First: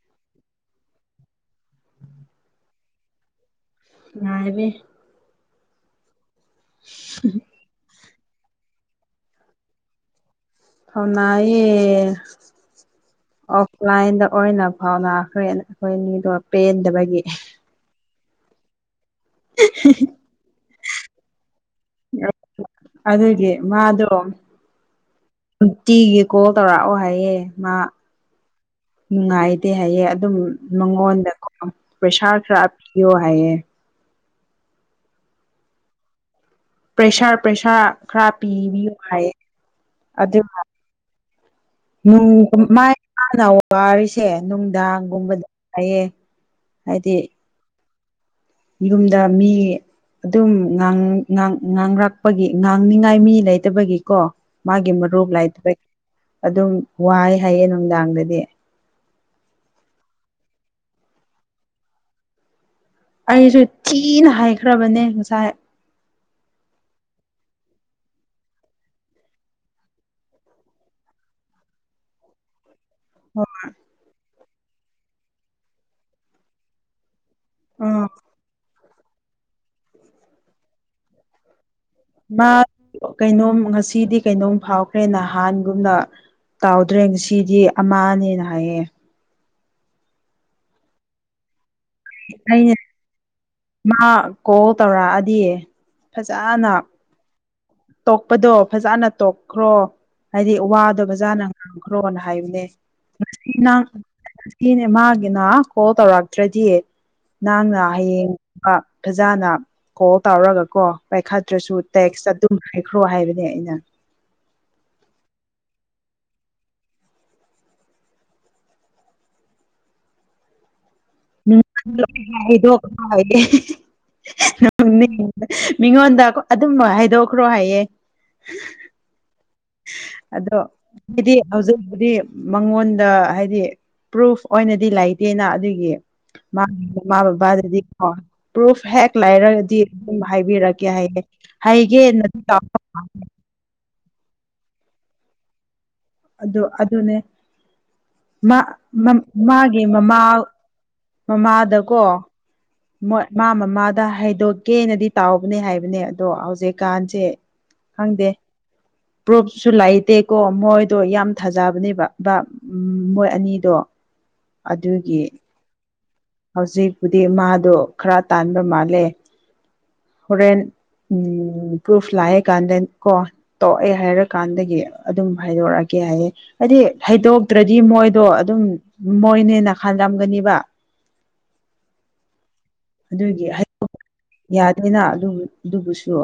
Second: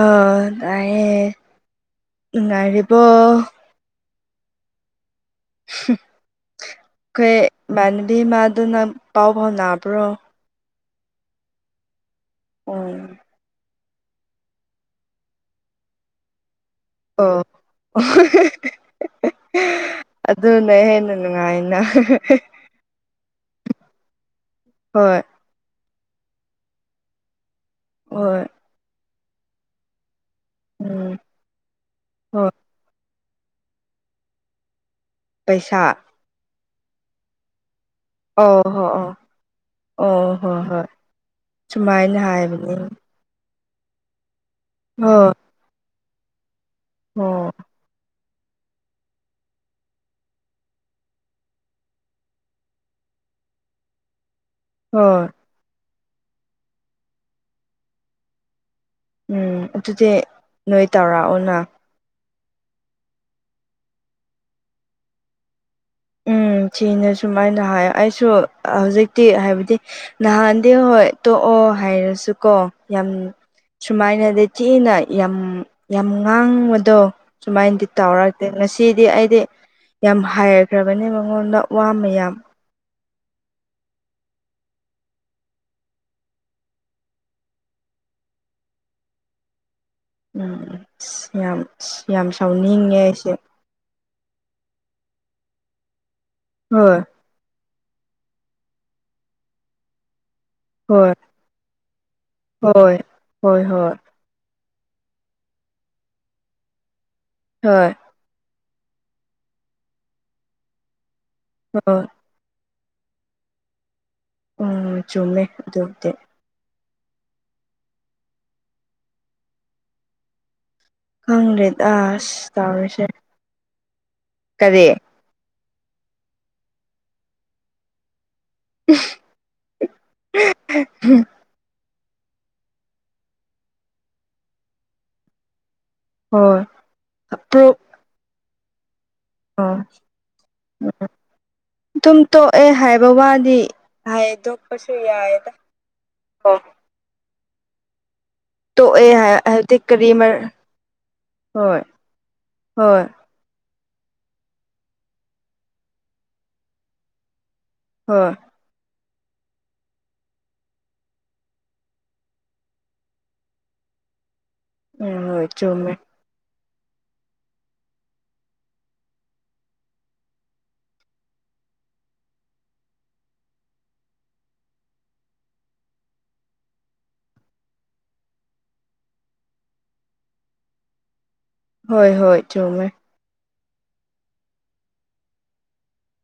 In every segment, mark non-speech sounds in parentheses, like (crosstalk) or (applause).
ꯑ ꯅꯔꯌꯦ ꯉꯔꯤꯕ ꯉꯑꯕꯤ ꯑꯩꯈꯣꯏ ꯏꯃꯥꯟꯅꯕꯤ ꯏꯃꯗꯨꯅꯪ ꯄꯥꯎ ꯐꯥꯎ ꯅꯥꯕ꯭ꯔꯣ ꯍꯥꯎꯅꯥꯑꯌꯦ ꯎꯝ ꯑꯣꯐꯂꯥꯏꯟꯗ ꯑꯣꯏꯅ ꯐꯥꯎꯅꯈ꯭ꯔꯦ ꯑꯩꯈꯣꯏ ꯃꯤꯗꯣ ꯄꯦꯟꯗꯕꯒꯤ ꯑꯣ ꯑꯗꯨꯅ ꯍꯦꯟꯅ ꯅꯨꯡꯉꯥꯏꯅ ꯑꯗꯨꯒꯤ ꯃꯥꯗꯣ ꯍꯣꯏ ꯅꯨꯡꯇꯤꯒꯤ ꯀꯣꯜ ꯇꯧꯔꯛꯑꯣ ꯍꯥꯏꯌꯦ ꯃꯥ ꯍꯣꯏ ꯅꯨꯡꯉꯥꯏꯇꯦ ꯍꯥꯏꯌꯦꯦ ꯑꯗꯨꯝ ꯎꯝ ꯃꯉꯣꯟꯗꯀꯣ ꯄꯩꯁꯥꯔ ꯍꯣꯏ ꯈꯔ ꯌꯣ ꯍꯥꯏꯌꯦ ꯄꯩꯁꯥ ꯄ꯭ꯔꯦꯁꯔ ꯄ꯭ꯔꯦꯁꯥꯔ ꯈꯔ ꯑꯣ ꯍꯣ ꯄꯤꯕꯤꯌꯨ ꯑꯣ ꯍꯥꯏꯌꯦ ꯑꯣ ꯑꯗꯨꯒ ꯍꯣꯏ ꯍꯣꯏ ꯎ ꯁꯨꯃꯥꯏꯅ ꯍꯥꯏꯕꯅꯤ ꯃ ꯍꯥꯟꯅ ꯋꯥꯔꯤꯔꯤꯁꯦ ꯍꯣꯏ ꯅꯨꯡꯗꯥꯡꯒꯨꯝꯕꯗ ꯍꯥꯏꯌꯦ ꯍꯥꯏꯗꯤ ꯍꯣ ꯌꯨꯝꯗ ꯃꯤ ꯑꯗꯨꯝ ꯉꯥꯡ ꯉ ꯉꯥꯡꯔꯛꯄꯒꯤ ꯉꯥꯡꯅꯤꯉꯥꯏ ꯃꯤ ꯂꯩꯇꯕꯒꯤꯀꯣ ꯃꯥꯒꯤ ꯍꯣꯏ ꯃꯔꯨꯞ ꯂꯥꯏꯇꯕ ꯑꯗꯨꯝ ꯋꯥꯏ ꯍꯥꯏꯌꯦ ꯅꯨꯡꯗꯥꯡꯗꯗꯤ ꯎꯝ ꯑꯗꯨꯗꯤ ꯅꯣꯏ ꯇꯧꯔꯛꯑꯣꯅ ꯑꯩꯁꯨ ꯊꯤꯅ ꯍꯥꯏꯈ꯭ꯔꯕꯅꯦ ꯉꯁꯥꯏ ꯎꯝ ꯁꯤꯅ ꯁꯨꯝꯥꯏꯅ ꯍꯥꯏ ꯑꯩꯁꯨ ꯍꯧꯖꯤꯛꯇꯤ ꯍꯥꯏꯕꯗꯤ ꯅꯍꯥꯟꯗꯤ ꯍꯣꯏ ꯇꯣꯛꯑꯣ ꯍꯥꯏꯔꯁꯨ ꯀꯣ ꯌꯥꯝ ꯁꯨꯃꯥꯏꯅꯗꯤ ꯆꯤꯅ ꯌꯥꯝ ꯌꯥꯝ ꯉꯥꯡꯕꯗꯣ ꯁꯨꯃꯥꯏꯅꯗꯤ ꯎꯝ ꯇꯥꯎꯔꯛꯇꯦ ꯉꯁꯤꯗꯤ ꯑꯩꯗꯤ ꯌꯥꯝ ꯍꯥꯏꯈ꯭ꯔꯕꯅꯤ ꯃꯉꯣꯟꯗ ꯃꯌꯥꯝ ꯃꯥ ꯀꯩꯅꯣꯝ ꯉꯁꯤꯗꯤ ꯀꯩꯅꯣꯝ ꯐꯥꯎꯈ꯭ꯔꯦ ꯅꯍꯥꯟꯒꯨꯝꯅ ꯇꯥꯎꯗ꯭ꯔꯦ ꯉꯁꯤꯗꯤ ꯑꯃꯅꯦꯅ ꯍꯥꯏꯌꯦ ꯎꯝ ꯑ ꯌꯥꯝ ꯌꯥꯝ ꯑꯩꯅ ꯁꯥꯎꯅꯤꯡꯉꯦ ꯑꯩꯁꯦ ꯃꯥ ꯀꯣꯜ ꯇꯧꯔꯛꯑꯗꯤ ꯐꯖꯅ ꯍꯣꯏ ꯇꯣꯛꯄꯗꯣ ꯐꯖꯅ ꯇꯣꯛꯈ꯭ꯔꯣ ꯍꯥꯏꯗꯤ ꯋꯥꯗꯣ ꯍꯣꯏ ꯕꯖꯥꯅ ꯉꯥꯡꯈ꯭ꯔꯣꯅ ꯍꯥꯏꯕꯅꯦ ꯍꯣꯏ ꯉꯁꯤ ꯍꯣꯏ ꯍꯣꯏ ꯉꯅꯦ ꯃꯥꯒꯤꯅ ꯀꯣꯜ ꯇꯧꯔꯛꯇ꯭ꯔꯗꯤ ꯅꯪꯅ ꯍꯣꯏ ꯍꯌꯦꯡ ꯐꯖꯅ ꯀꯣꯜ ꯇꯧꯔꯒ ꯀꯣ ꯄꯥꯏꯈꯠꯇ꯭ꯔꯁꯨ ꯍꯣꯏ ꯇꯦꯛꯁ ꯉꯥꯏꯈ꯭ꯔꯣ ꯍꯥꯏꯕꯅꯦ ꯑꯩꯅ ꯎ ꯆꯨꯝꯃꯦ ꯑꯗꯨꯗꯤ ꯈꯪꯗ꯭ꯔꯦꯗ ꯎꯝ ꯑꯁ ꯌꯥꯗꯦ ꯇꯧꯔꯤꯁꯦ ꯀꯔꯤ ꯃꯤꯉꯣꯟꯗ ꯑꯗꯨꯝ ꯍꯥꯏꯗꯣꯛꯈ꯭ꯔꯣ ꯍꯥꯏꯌꯦ꯫ (inaudible) ꯑꯗꯣ (unintelligible) ꯍꯧꯖꯤꯛꯄꯨꯗꯤ ꯃꯉꯣꯟꯗ ꯍꯥꯏꯗꯤ ꯄ꯭ꯔꯨꯐ ꯑꯣꯏꯅꯗꯤ ꯂꯩꯇꯦꯅ ꯑꯗꯨꯒꯤ (unintelligible) ꯍꯣꯏ ꯃꯥꯃꯥ ꯕꯥꯕꯥ ꯑꯄ꯭ꯔꯨꯞ ꯗꯗꯤ ꯀꯣ ꯄ꯭ꯔꯨꯐ ꯍꯦꯛ ꯂꯩꯔꯒꯗꯤ ꯑꯗꯨꯝ ꯍꯥꯏꯕꯤꯔꯛꯀꯦ ꯍꯥꯏꯌꯦ ꯑꯗꯨꯝ ꯍꯥꯏꯒꯦꯅ ꯇꯣꯛꯑꯦ ꯍꯥꯏꯕ (unintelligible) ꯋꯥꯗꯤ ꯍꯥꯏꯗꯣꯛꯄꯁꯨ ꯌꯥꯏꯌꯦꯗ ꯑꯗꯨ ꯑꯗꯨꯅꯦ ꯃꯥ ꯃ ꯇꯣꯛꯑꯦ ꯍꯥꯏꯕꯗꯤ ꯃꯥꯒꯤ ꯀꯔꯤ ꯃꯃꯥ ꯍꯣꯏ ꯃꯃꯥꯗꯀꯣ ꯍꯣꯏ ꯃꯣꯏ ꯃꯥ ꯃꯃꯥꯗ ꯍꯥꯏꯩꯗꯣꯛꯀꯦꯅꯗꯤ ꯇꯥꯎꯕꯅꯦ ꯍꯥꯏꯕꯅꯦ ꯑꯗꯣ ꯍꯧꯖꯤꯛꯀꯥꯟꯁꯦ ꯈꯪꯗꯦ ꯍꯣꯏ ꯄ꯭ꯔꯣꯨꯞꯁꯨ ꯂꯩꯇꯦꯀꯣ ꯃꯣꯏꯗꯣ ꯌꯥꯝ ꯊꯥꯖꯕꯅꯦꯕ ꯕ ꯎꯝ ꯃꯣꯏ ꯑꯅꯤꯗꯣ ꯑꯗꯨꯒꯤ ꯎꯝ ꯍꯣꯏ ꯆꯨꯝꯃꯦ ꯍꯧꯖꯤꯛꯄꯨꯗꯤ ꯃꯥꯗꯣ ꯈꯔ ꯇꯥꯟꯕ ꯃꯥꯜꯂꯦ ꯍꯣꯔꯦꯟ ꯎꯝ ꯄ꯭ꯔꯨꯐ ꯂꯥꯛꯑꯦ ꯀꯥꯟꯗꯀꯣ ꯇꯧ ꯑꯩ ꯍꯥꯏꯔꯀꯥꯟꯗꯒꯤ ꯑꯗꯨꯝ ꯍꯥꯏꯗꯣꯔꯛꯑꯒꯦ ꯍꯥꯏꯌꯦ ꯍꯥꯏꯗꯤ ꯍꯩꯗꯣꯛꯇ꯭ꯔꯗꯤ ꯃꯣꯏꯗꯣ ꯑꯗꯨꯝ ꯃꯣꯏꯅꯦ ꯅꯥ ꯈꯜꯂꯝꯒꯅꯤꯕ ꯍꯣꯏ ꯍꯣꯏ ꯆꯨꯝꯃꯦ ꯑꯗꯨꯒꯤ (unintelligible) ꯌꯥꯗꯦꯅ ꯑꯗꯨꯕꯨꯁꯨ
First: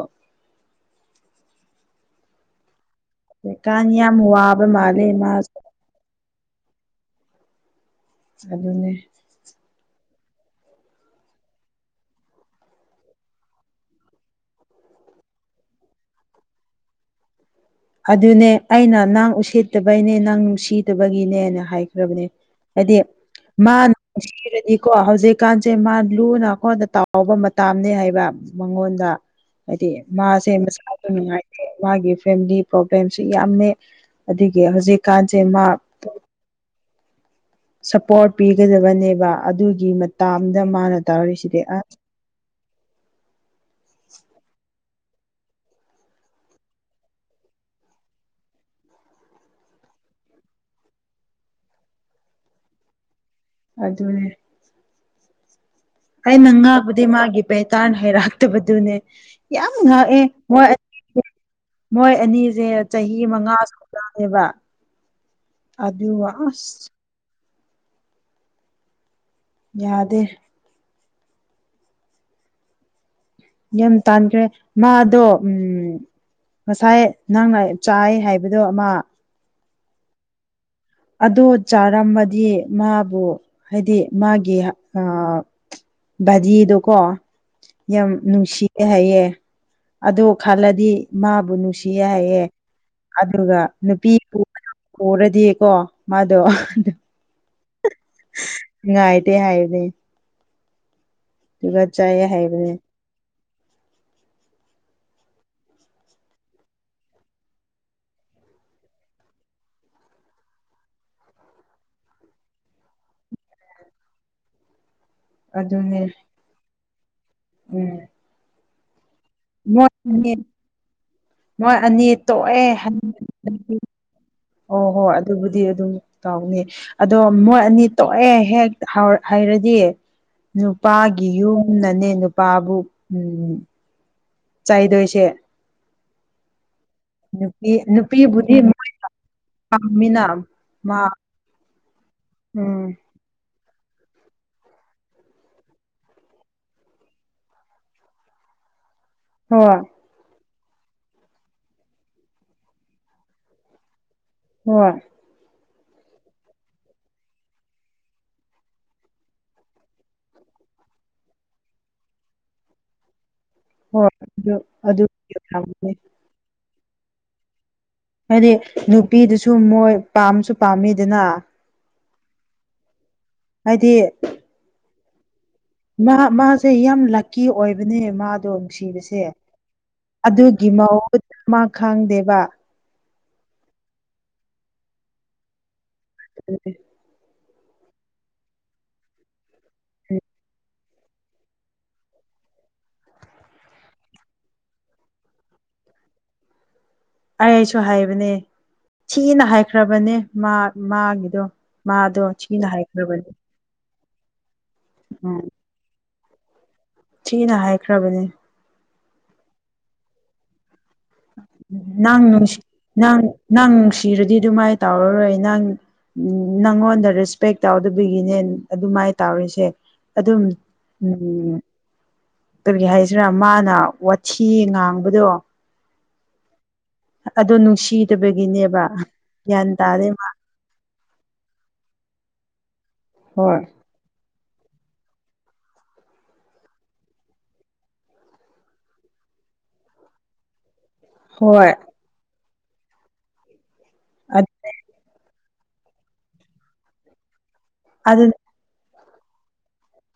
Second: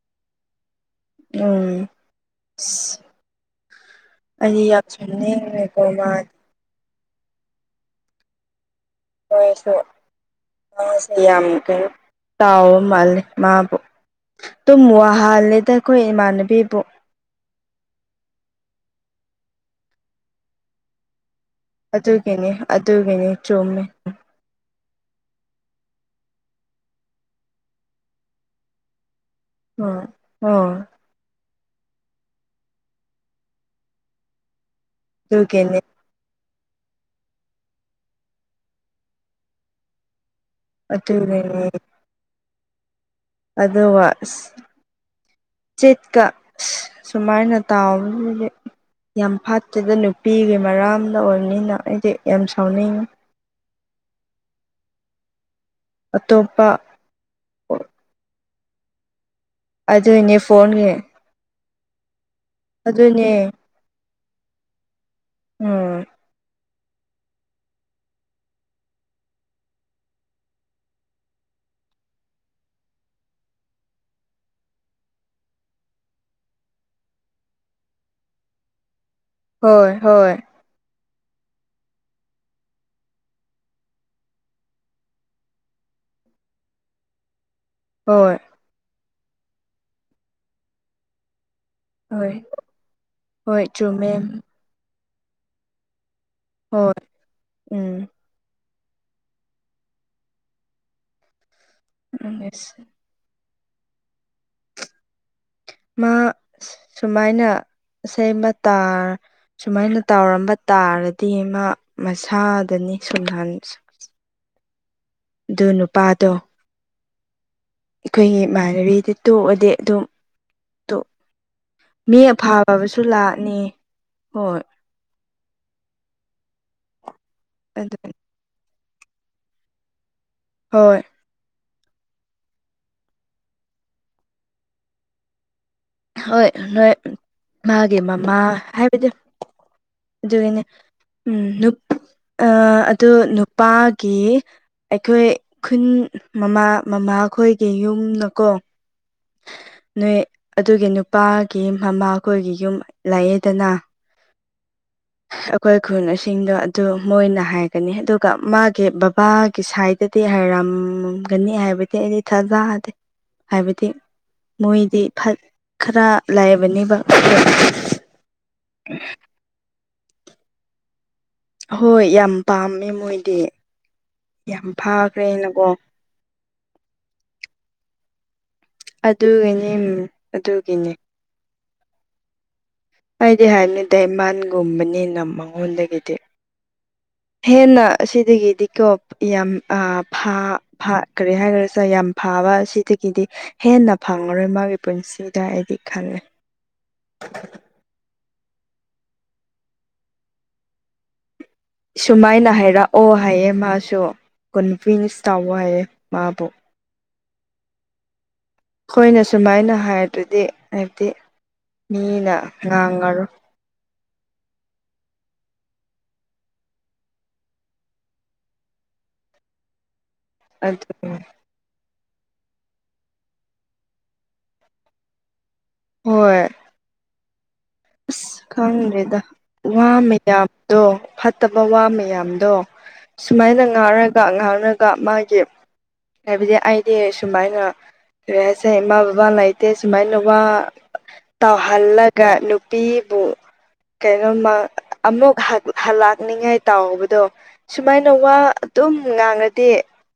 ꯎꯝ ꯏꯖ ꯀꯥꯟ ꯌꯥꯝ ꯋꯥꯕ ꯃꯥꯜꯂꯦ ꯃꯥꯖꯨ (unintelligible) ꯑꯗꯨꯅꯦ (unintelligible) (unintelligible) ꯇꯥꯎꯕ ꯃꯥꯂꯦ ꯃꯥꯕꯨ ꯇꯨꯝ ꯋꯥꯍꯜꯂꯦꯗ ꯑꯩꯈꯣꯏ ꯏꯃꯥꯟꯅꯕꯤꯕꯨ ꯑꯗꯨꯅꯦ ꯑꯩꯅ ꯅꯪ ꯎꯁꯤꯠꯇꯕꯩꯅꯦ ꯅꯪ ꯅꯨꯡꯁꯤꯗꯕꯒꯤꯅꯦ ꯍꯥꯏꯈ꯭ꯔꯕꯅꯦ ꯑꯗꯨꯒꯤꯅꯤ ꯍꯥꯏꯗꯤ ꯑꯗꯨꯒꯤꯅꯤ ꯃꯥ ꯆꯨꯝꯃꯦ ꯅꯨꯡꯁꯤꯔꯗꯤꯀꯣ ꯍꯧꯖꯤꯛꯀꯥꯟꯁꯦ ꯃꯥ ꯂꯨꯅ (unintelligible) ꯇꯥꯎꯕ ꯃꯇꯝꯅꯦ ꯍꯥꯏꯕ ꯃꯉꯣꯟꯗ ꯍꯥꯏꯗꯤ ꯑꯣ ꯃꯥꯁꯦ ꯑꯣ ꯃꯁꯥꯘꯨ ꯅꯨꯡꯉꯥꯏꯇꯦ ꯃꯥꯒꯤ ꯐꯦꯃꯤꯂꯤ ꯄ꯭ꯔꯣꯕ꯭ꯂꯦꯝꯁꯨ ꯌꯥꯝꯃꯦ ꯑꯗꯒꯤ ꯍꯧꯖꯤꯛꯀꯥꯟꯁꯦ ꯃꯥ ꯑꯗꯨꯒꯤꯅꯤ ꯁꯄꯣꯔꯠ ꯄꯤꯒꯗꯕꯅꯦꯕ ꯑꯗꯨꯒꯤ ꯃꯇꯥꯝꯗ ꯃꯥꯅ ꯇꯧꯔꯤꯁꯤꯗꯤ ꯑꯗꯨꯒꯤꯅꯤ ꯑꯁ ꯑꯗꯨꯒ ꯑꯁ ꯆꯦꯠꯀ ꯁꯨꯃꯥꯏꯅ ꯇꯕꯁꯤꯗꯤ ꯌꯥꯝ ꯐꯠꯇꯦꯗ ꯅꯨꯄꯤꯒꯤ ꯃꯔꯝꯗ ꯑꯣꯏꯕꯅꯤꯅ ꯑꯩꯘꯤ ꯌꯥꯝ ꯁꯥꯎꯅꯤꯡꯉꯤ ꯑꯗꯨꯅꯦ ꯑꯩꯅ ꯑꯇꯣꯞꯄ ꯉꯥꯕꯗꯤ ꯃꯥꯒꯤ ꯄꯦꯇꯔꯅ ꯍꯩꯔꯛꯇꯕꯗꯨꯅꯦ ꯌꯥꯝ ꯉꯥꯛ ꯑꯦ ꯑꯗꯨꯏꯅꯦ ꯐꯣꯟꯒꯤ (unintelligible) ꯃꯣꯏ ꯑꯅꯤꯁꯦ ꯆꯍꯤ ꯑꯗꯨꯅꯦ ꯃꯉꯥ ꯁꯨꯔꯕꯅꯦꯕ ꯎꯝ ꯑꯗꯨ ꯋꯥ ꯑꯁ ꯌꯥꯗꯦ ꯌꯥꯝ ꯇꯥꯟꯈ꯭ꯔꯦ ꯃꯥꯗꯣ ꯎꯝ ꯉꯁꯥꯏ ꯅꯪꯅ ꯆꯥꯏ ꯍꯥꯏꯕꯗꯣ ꯑꯃ ꯍꯣꯏ ꯍꯣꯏ ꯑꯗꯣ ꯆꯥꯔꯝꯃꯗꯤ ꯃꯥꯕꯨ ꯍꯥꯏꯗꯤ ꯃꯥꯒꯤ ꯍ-ꯑ ꯚꯖꯤꯗꯣ ꯀꯣ ꯌꯥꯝ ꯍꯣꯏ ꯅꯨꯡꯁꯤꯌꯦ ꯍꯥꯏꯌꯦ ꯑꯗꯨ ꯈꯜꯂꯗꯤ ꯃꯥꯕꯨ ꯅꯨꯡꯁꯤ ꯍꯣꯏ ꯍꯥꯏꯌꯦ ꯑꯗꯨꯒ ꯍꯣꯏ ꯅꯨꯄꯤ ꯆꯨꯝꯃꯦ ꯄꯨꯕ ꯎꯔꯗꯤ-ꯀꯣ ꯃꯥꯗꯣ ꯍꯣꯏ ꯎꯝ ꯉꯥꯏꯗꯤ ꯍꯥꯏꯅꯦ ꯏꯕꯥ ꯆꯥꯏ ꯍꯥꯏꯕꯅꯦ ꯃꯥ ꯁꯨꯃꯥꯏꯅ ꯁꯦꯝꯕ ꯇꯥꯔ ꯁꯨꯃꯥꯏꯅ ꯇꯧꯔꯝꯕ ꯇꯥꯔꯗꯤ ꯃꯥ ꯃꯁꯥꯗꯅꯤ ꯁꯨꯝꯗꯟ (inaudible) ꯑꯗꯨ ꯑꯗꯨꯅꯦ ꯅꯨꯄꯥꯗꯣ ꯎꯝ ꯑꯩꯈꯣꯏꯒꯤ ꯏꯃꯥꯟꯅꯕꯤꯗ ꯇꯣꯛꯑꯗꯤ ꯃꯣꯏ ꯑꯗꯨꯝ ꯑꯅꯤ ꯇꯣꯛ ꯃꯣꯏ ꯑꯅꯤ ꯃꯤ ꯇꯣꯛꯑꯦ ꯑꯐꯕꯁꯨ ꯂꯥꯛꯅꯤ ꯍꯣꯏ ꯍꯣꯏ ꯑꯗꯨꯕꯨꯗꯤ ꯑꯗꯨꯝ ꯇꯧꯅꯤ ꯑꯗꯣ ꯃꯣꯏ ꯑꯅꯤ ꯑꯗꯨꯅꯤ ꯇꯣꯛꯑꯦ ꯍꯦꯛ ꯍꯥꯏꯔꯗꯤ ꯍꯣꯏ ꯅꯨꯄꯥꯒꯤ ꯌꯨꯝꯅꯅꯦ ꯅꯨꯄꯥꯕꯨ ꯎꯝ ꯆꯥꯏꯗꯣꯏꯁꯦ ꯍꯣꯏ ꯅꯣꯏ ꯅꯨꯄꯤ ꯃꯥꯒꯤ ꯃꯃꯥ ꯍꯥꯏꯕꯗꯤ ꯃꯤꯅꯥ ꯑꯗꯨꯒꯤꯅꯦ ꯃꯥ ꯎꯝ ꯑ ꯎꯝ ꯑꯗꯨ ꯅꯨꯄꯥꯒꯤ ꯑꯩꯈꯣꯏ ꯈꯨꯟ ꯃꯃꯥ ꯃꯃꯥꯈꯣꯏꯒꯤ ꯌꯨꯝꯅꯀꯣ ꯍ ꯅꯣꯏ ꯑꯗꯨꯒꯤ ꯅꯨꯄꯥꯒꯤ ꯃꯃꯥꯈꯣꯏꯒꯤ ꯌꯨꯝ ꯂꯥꯛꯑꯦꯗꯅ ꯍ ꯑꯩꯈꯣꯏ ꯈꯨꯟꯁꯤꯡꯗꯣ ꯑꯗꯨ ꯃꯣꯏꯅ ꯍꯥꯏꯒꯅꯤ ꯑꯗꯨꯒ ꯃꯥꯒꯤ ꯕꯕꯥꯒꯤ ꯁꯥꯏꯠ ꯑꯗꯨꯗꯤ ꯍꯥꯏꯔꯝꯒꯅꯤ ꯍꯥꯏꯕꯗꯤ ꯑꯩꯗꯤ ꯊꯥꯖꯗꯦ ꯍꯥꯏꯕꯗꯤ ꯍꯣꯏ ꯑꯗꯨ ꯃꯣꯏꯗꯤ ꯑꯗꯨ ꯈꯔ ꯂꯥꯏꯕꯅꯤꯕ ꯍꯥꯏꯗꯤ ꯅꯨꯄꯤꯗꯨꯁꯨ ꯃꯣꯏ ꯄꯥꯝꯁꯨ ꯄꯥꯝꯃꯤꯗꯅ ꯍꯣꯏ ꯌꯥꯝ ꯄꯥꯝꯃꯦ ꯃꯣꯏꯗꯤ ꯍꯥꯏꯗꯤ ꯌꯥꯝ ꯐꯥꯈ꯭ꯔꯦ ꯑꯩꯅꯀꯣ ꯃꯥ ꯃꯥꯁꯦ ꯌꯥꯝ ꯂꯛꯀꯤ ꯑꯣꯏꯕꯅꯦ ꯃꯥꯗꯣ ꯅꯨꯡꯁꯤꯕꯁꯦ ꯑꯗꯨꯒꯤꯅꯤ ꯑꯗꯨꯒꯤ ꯑꯗꯨꯒꯤꯅꯤ ꯃꯍ ꯃꯥ ꯈꯪꯗꯦꯕ ꯑꯩꯗꯤ ꯍꯥꯏꯕꯅꯤꯗ ꯏꯃꯥꯟꯒꯨꯝꯕꯅꯤꯅ ꯃꯉꯣꯟꯗꯒꯤꯗꯤ ꯎꯝ ꯍꯦꯟꯅ ꯑꯁꯤꯗꯒꯤ ꯗꯤꯀꯣꯞ ꯌꯥꯝ ꯐꯥ ꯀꯔꯤ ꯍꯥꯏꯈ꯭ꯔꯁ ꯌꯥꯝ ꯐꯥꯕ ꯑꯁꯤꯗꯒꯤꯗꯤ ꯍꯦꯟꯅ ꯐꯪꯉꯔꯣꯏ ꯃꯥꯒꯤ ꯄꯨꯟꯁꯤꯗ ꯑꯩꯗꯤ ꯈꯜꯂꯦ ꯑꯩꯁꯨ ꯍꯥꯏꯕꯅꯦ ꯊꯤꯅ ꯍꯥꯏꯈ꯭ꯔꯕꯅꯦ ꯃꯥ ꯃꯥꯒꯤꯗꯣ ꯃꯥꯗꯣ ꯆꯤꯅ ꯍꯥꯏꯈ꯭ꯔꯕꯅꯦ ꯑꯦ ꯃꯥꯁꯨ ꯀꯟꯚꯤꯟꯁ ꯇꯧꯋ ꯃꯥꯕꯨ ꯊꯤꯅ ꯍꯥꯏꯈ꯭ꯔꯕꯅꯦ ꯑꯩꯈꯣꯏꯅ ꯁꯨꯃꯥꯏꯅ ꯍꯥꯏꯔꯗꯗꯤ ꯍꯥꯏꯕꯗꯤ ꯅꯪ ꯃꯤꯅ ꯅꯨꯡꯁꯤ ꯅ ꯉꯥꯡꯉꯔꯣꯏ ꯅꯪ ꯅꯨꯡꯁꯤꯔꯗꯤ ꯑꯗꯨꯃꯥꯏꯅ ꯇꯧꯔꯔꯣꯏ ꯅꯪ ꯅꯪꯉꯣꯟꯗ ꯔꯦꯁꯄꯦꯛ ꯇꯧꯗꯕꯒꯤꯅꯦ ꯑꯗꯨꯃꯥꯏꯅ ꯇꯧꯔꯤꯁꯦ ꯑꯗꯨꯝ ꯑꯗꯨ ꯎꯝ ꯀꯔꯤꯒꯤ ꯍꯥꯏꯁꯤꯔ ꯃꯥꯅ ꯋꯥꯊꯤ ꯉꯥꯡꯕꯗꯣ ꯍꯣꯏ ꯑꯗꯨ ꯅꯨꯡꯁꯤ ꯑꯁ ꯈꯪꯗꯦꯗ ꯋꯥ ꯇꯥꯗꯦ ꯃꯥ ꯃꯌꯥꯝꯗꯣ ꯐꯠꯇꯕ ꯋꯥ ꯃꯌꯥꯝꯗꯣ ꯍꯣꯏ ꯁꯨꯃꯥꯏꯅ ꯉꯥꯡꯔꯒ ꯉꯥꯡꯉꯒ ꯃꯥꯒꯤ ꯍꯥꯏꯕꯗꯤ ꯑꯩꯗꯤ ꯁꯨꯃꯥꯏꯅ ꯀ ꯍꯥꯏꯁꯦꯃꯥ ꯕꯕꯥ ꯂꯩꯥꯏꯇꯦ ꯁꯨꯃꯥꯏꯅꯕ ꯍꯣꯏ ꯇꯧꯍꯜꯂꯒ ꯅꯨꯄꯤꯕꯨ ꯀꯩꯅꯣꯃ ꯑꯃꯨꯛ ꯍꯜꯂꯛꯅꯤꯉꯥꯏ ꯇꯥꯎꯕꯗꯣ ꯁꯨꯃꯥꯏꯅ ꯑꯗꯨ ꯋꯥ ꯑꯗꯨꯝ ꯉꯥꯡꯉꯗꯤ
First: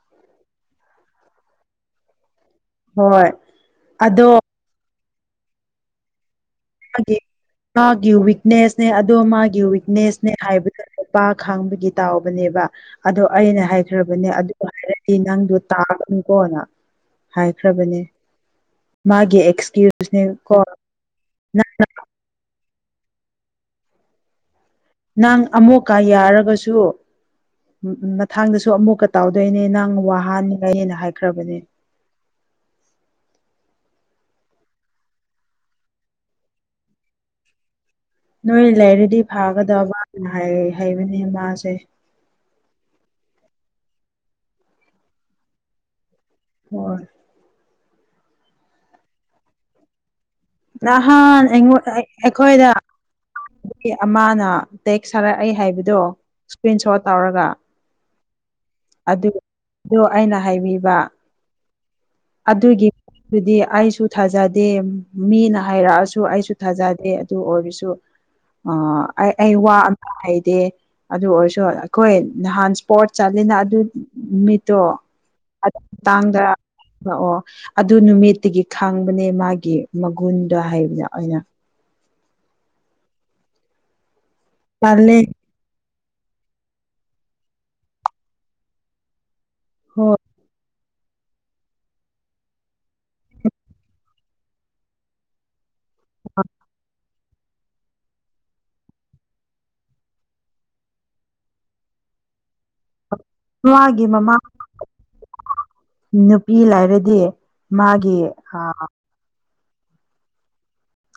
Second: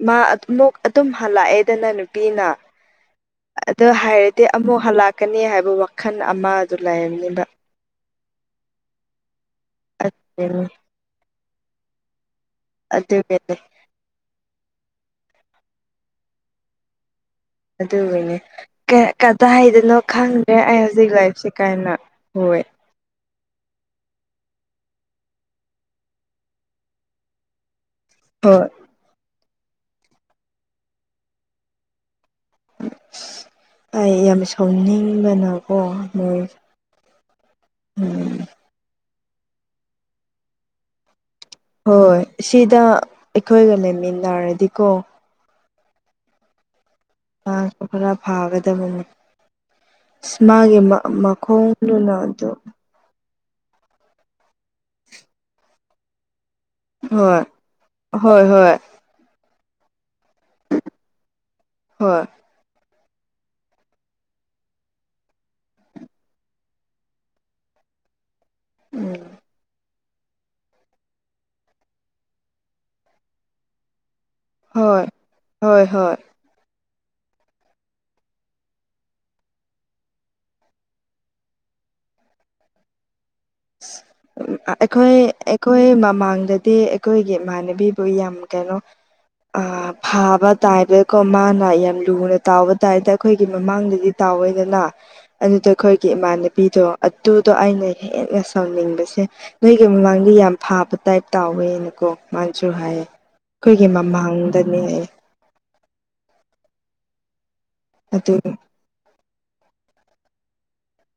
ꯃꯥ ꯃꯛ ꯑꯗꯨꯝ ꯍꯜꯂꯛꯑꯦꯗꯅ ꯅꯨꯄꯤꯅ ꯍꯣꯏ ꯑꯗ ꯑꯗꯣ ꯍꯥꯏꯔꯗꯤ ꯑꯃꯨꯛ ꯍꯜꯂꯛꯀꯅꯤ ꯍꯥꯏꯕ ꯋꯥꯈꯜ ꯑꯃꯗ ꯃꯥꯒꯤ ꯂꯩꯔꯕꯝꯅꯤꯕ ꯃꯥꯒꯤ ꯋꯤꯛꯅꯦꯁꯅꯦ ꯑꯗꯣ ꯃꯥꯒꯤ ꯋꯤꯛꯅꯦꯁꯅꯦ ꯍꯥꯏꯕꯗꯨ ꯎꯄꯥ ꯈꯥꯡꯕꯒꯤ ꯇꯥꯎꯕꯅꯦꯕ ꯑꯗꯣ ꯑꯗꯨꯒꯤꯅꯦ ꯑꯩꯅ ꯍꯥꯏ ꯐꯈ꯭ꯔꯕꯅꯦ ꯑꯗꯨ ꯍꯥꯏꯔꯗꯤ ꯅꯪꯗꯣ ꯇꯥꯒꯅꯨꯀꯣꯅ ꯍꯥꯏꯈ꯭ꯔꯕꯅꯦ ꯑꯗꯨꯒꯤꯅꯦ ꯃꯥꯒꯤ ꯀꯗꯥ ꯍꯥꯏꯗꯅꯣ ꯑꯦꯛꯁꯀ꯭ꯌꯨꯁꯅꯦ ꯈꯪꯗ꯭ꯔꯦ ꯀꯣ ꯑꯩ ꯍꯧꯖꯤꯛ ꯂꯥꯏꯐꯁꯤ ꯅꯪ ꯀꯥꯏꯟꯅ ꯍ ꯅꯪ ꯑꯃꯨꯣꯛꯀ ꯌꯥꯔꯒꯁꯨ ꯍꯣꯏ ꯃꯊꯥꯡꯗꯁꯨ ꯑꯃꯨꯛꯀ ꯇꯧꯗꯣꯏꯅꯦ ꯅꯪ ꯋꯥꯍꯅꯤꯉꯅ ꯍꯥꯏꯈ꯭ꯔꯕꯅꯦ ꯑꯩ ꯌꯥꯝ ꯁꯥꯎꯅꯤꯡꯕꯅꯀꯣ ꯅꯣꯏ ꯎꯝ ꯅꯣꯏ ꯂꯩꯔꯗꯤ ꯐꯥꯒꯗꯕꯅ ꯍꯩꯕꯅꯦ ꯃꯥꯁꯦ ꯍꯣꯏ ꯁꯤꯗ ꯑꯩꯈꯣꯏꯒ ꯂꯩꯃꯤꯟꯅꯔꯗꯤꯀꯣ ꯍ ꯉꯥꯡꯁꯨ ꯈꯔ ꯐꯥꯒꯗꯕꯅꯤ ꯏꯁꯃꯒꯤ ꯅꯍꯥꯟ ꯃꯈꯣꯡꯗꯨꯅ ꯑꯗꯨꯝ ꯑꯗꯨꯒꯤ ꯑꯃꯅ ꯇꯦꯛꯁ ꯁꯥꯔꯛꯏ ꯍꯥꯏꯕꯗꯣ ꯏꯁꯀ꯭ꯔꯤꯟ ꯁꯣꯠ ꯍꯣꯏ ꯇꯧꯔꯒ ꯍꯣꯏ ꯍꯣꯏ ꯑꯗꯨꯗꯣ ꯑꯩꯅ ꯍꯥꯏꯕꯤꯕ ꯍꯣꯏ ꯑꯗꯨꯒꯤꯗꯨꯗꯤ ꯑꯩꯁꯨ ꯊꯥꯖꯗꯦ ꯃꯤꯅ ꯍꯥꯏꯔꯛꯑꯁꯨ ꯑꯩꯁꯨ ꯊꯥꯖꯗꯦ ꯑꯗꯨ ꯑꯣꯏꯔꯁꯨ ꯎꯝ ꯑꯩ ꯑꯩ ꯋꯥ ꯍꯩꯗꯦ ꯑꯗꯨ ꯑꯣꯏꯔꯁꯨ ꯑꯩꯈꯣꯏ ꯅꯍꯥꯟ ꯏꯁꯄꯣꯔꯠ ꯆꯠꯂꯤꯅ ꯑꯗꯨ ꯑꯣ ꯍꯣꯏ ꯑꯗꯨ ꯍꯣꯏ ꯍꯣꯏ ꯃꯇꯥꯡꯗ ꯂꯥꯛꯑꯣ ꯑꯗꯨ ꯅꯨꯃꯤꯠꯇꯒꯤ ꯈꯥꯡꯕꯅꯦ ꯃꯥꯒꯤ ꯃꯒꯨꯟꯗ ꯍꯥꯏꯕꯗ ꯑꯣꯏꯅ ꯑꯩꯈꯣꯏ ꯇꯜꯂꯦ ꯑꯩꯈꯣꯏ ꯃꯃꯥꯡꯗꯗꯤ ꯑꯩꯈꯣꯏꯒꯤ ꯏꯃꯥꯟꯅꯕꯤꯕꯨ ꯌꯥꯝ ꯀꯩꯅꯣ ꯑ ꯍꯣꯏ ꯐꯥꯕ ꯇꯥꯏꯗꯀꯣ ꯃꯥꯅ ꯌꯥꯝ ꯂꯨꯅ ꯇꯥꯎꯕ ꯇꯥꯗ ꯑꯩꯈꯣꯏꯒꯤ ꯃꯃꯥꯡꯗꯗꯤ ꯇꯥꯎꯋꯦꯗꯅ ꯑꯗꯨꯗ ꯑꯩꯈꯣꯏꯒꯤ ꯏꯃꯥꯟꯅꯕꯤꯗꯣ ꯑꯗꯨꯗꯣ ꯑꯩꯅ ꯍꯦ ꯁꯥꯎꯅꯤꯡꯕꯁꯦ ꯅꯣꯏꯒꯤ ꯃꯃꯥꯡꯗ ꯌꯥꯝ ꯐꯥꯕ ꯇꯥꯏꯞ ꯇꯥꯎꯋꯦꯅꯀꯣ ꯃꯥꯅꯁꯨ ꯍꯥꯏꯌꯦ ꯑꯩꯈꯣꯏꯒꯤ ꯃꯥꯒꯤ ꯃꯃꯥ ꯃꯃꯥꯡꯗꯅꯦ ꯅꯨꯄꯤ ꯂꯥꯏꯔꯗꯤ ꯃꯥꯒꯤꯦ ꯑꯗꯨ ꯍꯥ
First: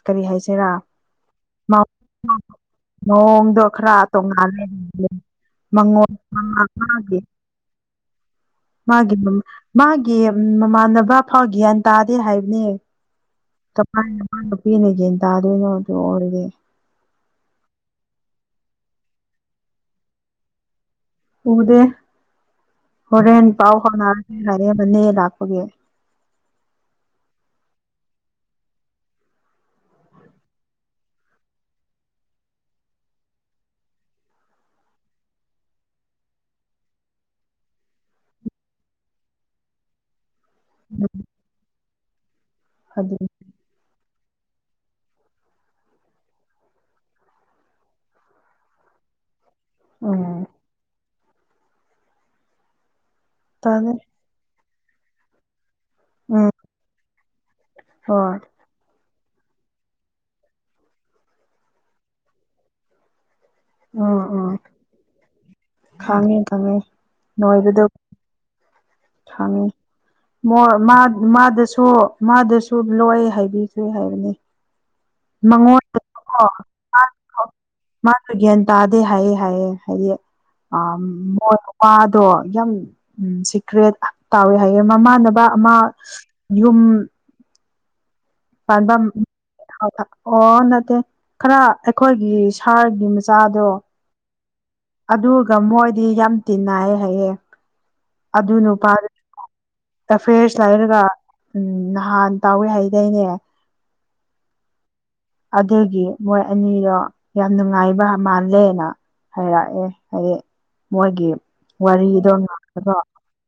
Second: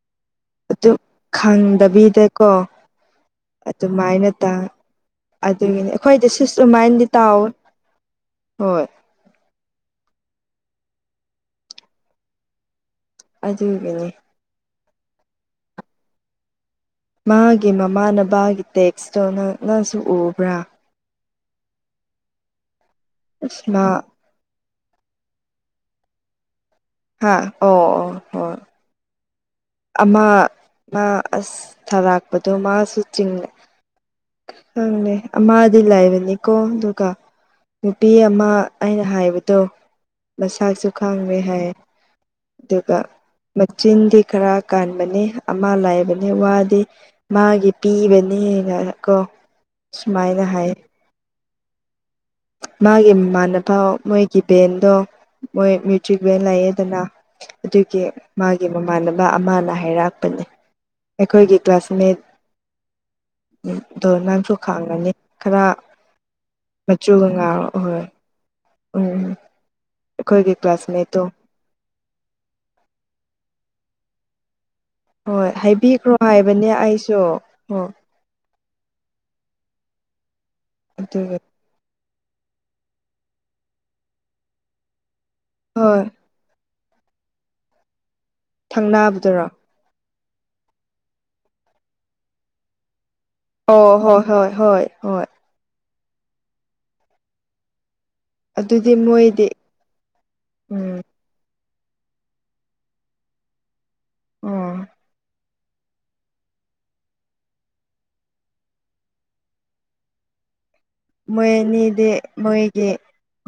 ꯀꯔꯤ ꯍꯥꯏꯁꯤꯔꯥ ꯑꯗꯨ ꯈꯪꯗꯕꯤꯗꯀꯣ ꯅꯣꯡꯗꯣ ꯈꯔ ꯑꯗꯨꯃꯥꯏꯅ ꯇꯥ ꯇꯣꯡꯉꯥꯟꯂ ꯑꯗꯨꯒꯤꯅꯤ ꯑꯩꯈꯣꯏꯗꯤ ꯁꯤꯁ ꯑꯗꯨꯃꯥꯏꯅꯗꯤ ꯇꯥꯎꯋꯦ ꯍꯣꯏ ꯃꯥꯒꯤ ꯃꯃꯥꯟꯅꯕ ꯐꯥꯎ ꯒ꯭ꯌꯥꯟ ꯇꯥꯗꯦ ꯍꯥꯏꯕꯅꯦ ꯆꯄꯥ ꯑꯗꯨꯒꯤꯅꯤ ꯅꯨꯄꯥ ꯅꯨꯄꯤꯅ ꯌꯦꯟ ꯇꯥꯗꯣꯏꯅꯣ ꯑꯗꯨ ꯑꯣꯏꯔꯗꯤ ꯃꯥꯒꯤ ꯃꯃꯥꯅꯕꯒꯤ ꯇꯦꯛꯁꯇꯣ ꯅꯪ ꯅꯪꯁꯨ ꯎꯕ꯭ꯔꯥ ꯎꯗꯦ ꯍꯣꯔꯦꯟ ꯑꯁ ꯄꯥꯎ ꯃꯥ ꯍꯥꯎꯅꯔꯁꯦ ꯍꯥꯏꯔꯦꯕꯅꯦ ꯂꯥꯛꯄꯒꯤ ꯍꯥꯥ ꯑꯣ ꯑꯣ ꯍ ꯑꯃ ꯃꯥ ꯑꯁ ꯊꯥꯔꯥꯛꯄꯗꯣ ꯃꯥꯁꯨ ꯆꯤꯡꯉꯩ ꯈꯪꯅꯦ ꯑꯃꯗꯤ ꯂꯥꯏꯕꯅꯤꯀꯣ ꯑꯗꯨꯒ ꯅꯨꯄꯤ ꯑꯃ ꯑꯩꯅ ꯍꯥꯏꯕꯗꯣ ꯃꯁꯥꯁꯨ ꯈꯥꯡꯉꯦ ꯍꯥꯏ ꯑꯗꯨꯒ ꯑꯗꯨ ꯃꯆꯤꯟꯗꯤ ꯈꯔ ꯀꯥꯟꯕꯅꯤ ꯑꯃ ꯂꯥꯏꯕꯅꯦ ꯋꯥꯗꯤ ꯃꯥꯒꯤ ꯄꯤꯕꯅꯦꯅ ꯀꯣ ꯁꯨꯃꯥꯏꯅ ꯎꯝ ꯍꯥꯏ ꯃꯥꯒꯤ ꯃꯃꯥꯟꯅꯕ ꯇꯥꯗꯦ ꯃꯣꯏꯒꯤ ꯕꯦꯟꯗꯣ ꯃꯣꯏ ꯇ꯭ꯚꯦꯟ ꯎꯝ ꯂꯩꯌꯦꯗꯅ ꯑꯗꯨꯒꯤ ꯍꯣꯏ ꯃꯥꯒꯤ ꯒꯤ ꯃꯃꯥꯟꯅꯕ ꯑꯃꯅ ꯍꯥꯏꯔꯛꯄꯅꯦ ꯑꯩꯈꯣꯏꯒꯤ ꯀ꯭ꯂꯥꯁꯃꯦꯠ ꯎꯝ ꯑꯗꯣ ꯅꯪꯁꯨ ꯈꯥꯡꯉꯅꯤ ꯈꯔ ꯈꯪꯉꯦ ꯈꯪꯉꯦ ꯆꯨꯒ ꯉꯥꯔꯣ ꯑꯍꯣꯏ ꯈꯪꯉꯤ ꯑꯩꯈꯣꯏꯒꯤ ꯃꯣꯏ ꯃꯥ ꯀ꯭ꯂꯥꯁꯃꯦꯠꯇꯣ ꯃꯥꯗꯨꯁꯨ ꯃꯥꯗꯨꯁꯨ ꯂꯣꯏ ꯍꯥꯏꯕꯤꯈꯤ ꯍꯥꯏꯕꯅꯦ ꯍꯣꯏ ꯍꯥꯏꯕꯤꯈ꯭ꯔꯣ ꯍꯥꯏꯕꯅꯦ ꯑꯩꯁꯨ ꯑꯣ ꯃꯥꯁꯨ ꯒ꯭ꯌꯥꯟ ꯇꯥꯗꯦ ꯍꯥꯏꯌꯦ ꯍꯥꯏꯌꯦ ꯍꯥꯏꯗꯤ ꯑꯥ ꯑꯗꯨꯒꯤ ꯃꯣꯏ ꯄꯥꯗꯣ ꯌꯥꯝ ꯎꯝ ꯁꯤꯀ꯭ꯔꯦꯠ ꯇꯥꯎꯋꯦ ꯍꯥꯏꯌꯦ ꯃꯃꯥꯟꯅꯕ ꯑꯃ ꯍꯣꯏ ꯌꯨꯝ ꯄꯥꯟꯕꯝ ꯊꯪꯅꯕꯗꯨꯔꯣ ꯑꯣ ꯅꯠꯇꯦ ꯈꯔ ꯑꯩꯈꯣꯏꯒꯤ ꯁꯥꯔꯒꯤ ꯃꯆꯥꯗꯣ ꯑꯣ ꯍꯣꯏ ꯍꯣꯏ ꯍꯣꯏ ꯑꯗꯨꯒ ꯃꯣꯏꯗꯤ ꯌꯥꯝ ꯇꯤꯟꯅꯥꯏ ꯍꯥꯏꯌꯦ ꯑꯗꯨ ꯑꯗꯨꯗꯤ ꯅꯨꯄꯥꯗꯨꯅꯅꯦ ꯃꯣꯏꯗꯤ ꯇꯐꯦꯁ ꯂꯩꯔꯒ ꯎꯝ ꯎꯝ ꯅꯍꯥꯟ ꯇꯧꯋꯦ ꯍꯥꯏꯗꯥꯏꯅꯦ ꯑꯣ ꯑꯗꯨꯒꯤ ꯃꯣꯏ ꯑꯅꯤꯗꯣ ꯌꯥꯝ ꯅꯨꯡꯉꯥꯏꯕ ꯃꯥꯜꯂꯦꯅ ꯍꯥꯏꯔꯛꯑꯦ ꯍꯥꯏꯗꯤ ꯃꯣꯏꯒꯤ ꯃꯣꯏ ꯑꯅꯤꯗꯤ ꯋꯥꯔꯤꯗꯣ ꯃꯣꯏꯒꯤ ꯂꯥꯛꯄꯗꯣ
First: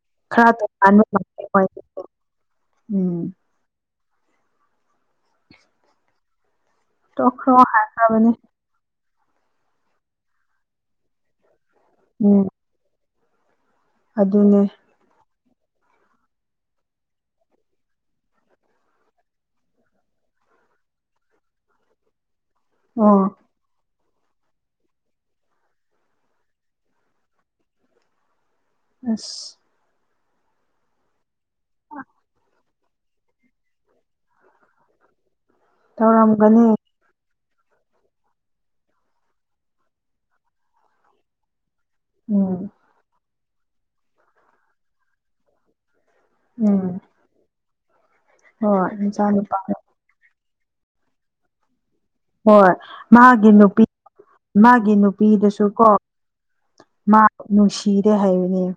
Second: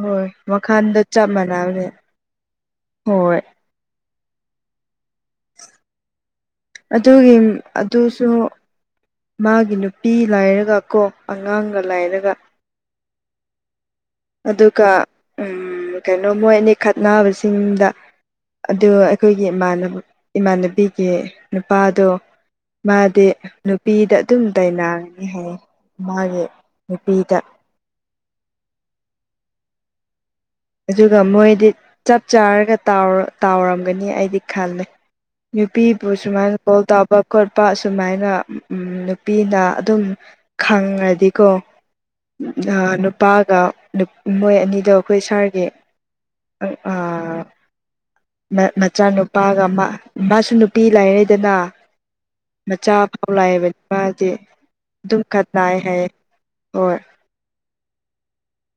ꯍꯣꯏ ꯈꯔ ꯋꯥꯈꯜꯗꯣ ꯆꯞ ꯃꯥꯟꯅꯕꯅꯦ (unintelligible) ꯎꯝ ꯍꯣꯏ ꯑꯗꯨꯒꯤ ꯇꯣꯛꯈ꯭ꯔꯣ ꯑꯗꯨꯁꯨ ꯍꯥꯏꯈ꯭ꯔꯕꯅꯦ ꯃꯥꯒꯤ ꯅꯨꯄꯤ ꯂꯥꯏꯔꯒ ꯀꯣ ꯑꯉꯥꯡꯒ ꯂꯩꯔꯒ ꯎꯝ ꯑꯗꯨꯅꯦ ꯑꯗꯨꯒ ꯎꯝ ꯀꯩꯅꯣ ꯃꯣꯏ ꯑꯅꯤ ꯈꯠꯕꯁꯤꯡꯗ ꯑꯗꯣ ꯑꯩꯈꯣꯏꯒꯤ ꯏꯃꯥꯟꯅꯕ ꯏꯃꯥꯟꯅꯕꯤꯒꯤ ꯅꯨꯄꯥꯗꯣ ꯑꯣ ꯃꯥꯗꯤ ꯅꯨꯄꯤꯗ ꯑꯗꯨꯝ ꯇꯥꯏꯅꯥꯒꯅꯤ ꯍꯥꯏꯌꯦ ꯃꯥꯒꯤ ꯅꯨꯄꯤꯗ ꯑꯁ ꯑꯗꯨꯒ ꯃꯣꯏꯗꯤ ꯆꯞ ꯆꯥꯔꯒ ꯇꯥꯎꯔ ꯇꯥꯎꯔꯝꯒꯅꯤ ꯑꯩꯗꯤ ꯈꯜꯂꯦ ꯅꯨꯄꯤꯕꯨ ꯁꯨꯃꯥꯏꯅ ꯇꯧꯔꯝꯒꯅꯤ ꯀꯣꯜ ꯇꯧꯕ ꯈꯣꯠꯄ ꯁꯨꯃꯥꯏꯅ ꯅꯨꯄꯤꯅ ꯑꯗꯨꯝ ꯈꯪꯉꯗꯤꯀꯣ ꯎꯝ ꯑꯥ ꯅꯨꯄꯥꯒ ꯃꯣꯏ ꯑꯅꯤꯗꯣ ꯑꯩꯈꯣꯏ ꯁꯥꯔꯒꯤ ꯎꯝ ꯃ ꯍꯣꯏ ꯃꯆꯥꯅꯨꯄꯥ ꯃꯆꯥꯅꯨꯄꯥꯒ ꯃꯥ ꯃꯥꯁꯨ ꯅꯨꯄꯤ ꯂꯩꯔꯦꯗꯅꯥ ꯍꯣꯏ ꯃꯆꯥ ꯐꯥꯎ ꯃꯥꯒꯤ ꯂꯩꯔꯕ ꯅꯨꯄꯤ ꯃꯥꯗꯤ ꯃꯥꯒꯤ ꯑꯗꯨꯝ ꯈꯠꯅꯥꯏ ꯍꯥꯏꯌꯦ ꯍꯣꯏ ꯅꯨꯡꯁꯤꯗꯦ ꯍꯥꯏꯕꯅꯦ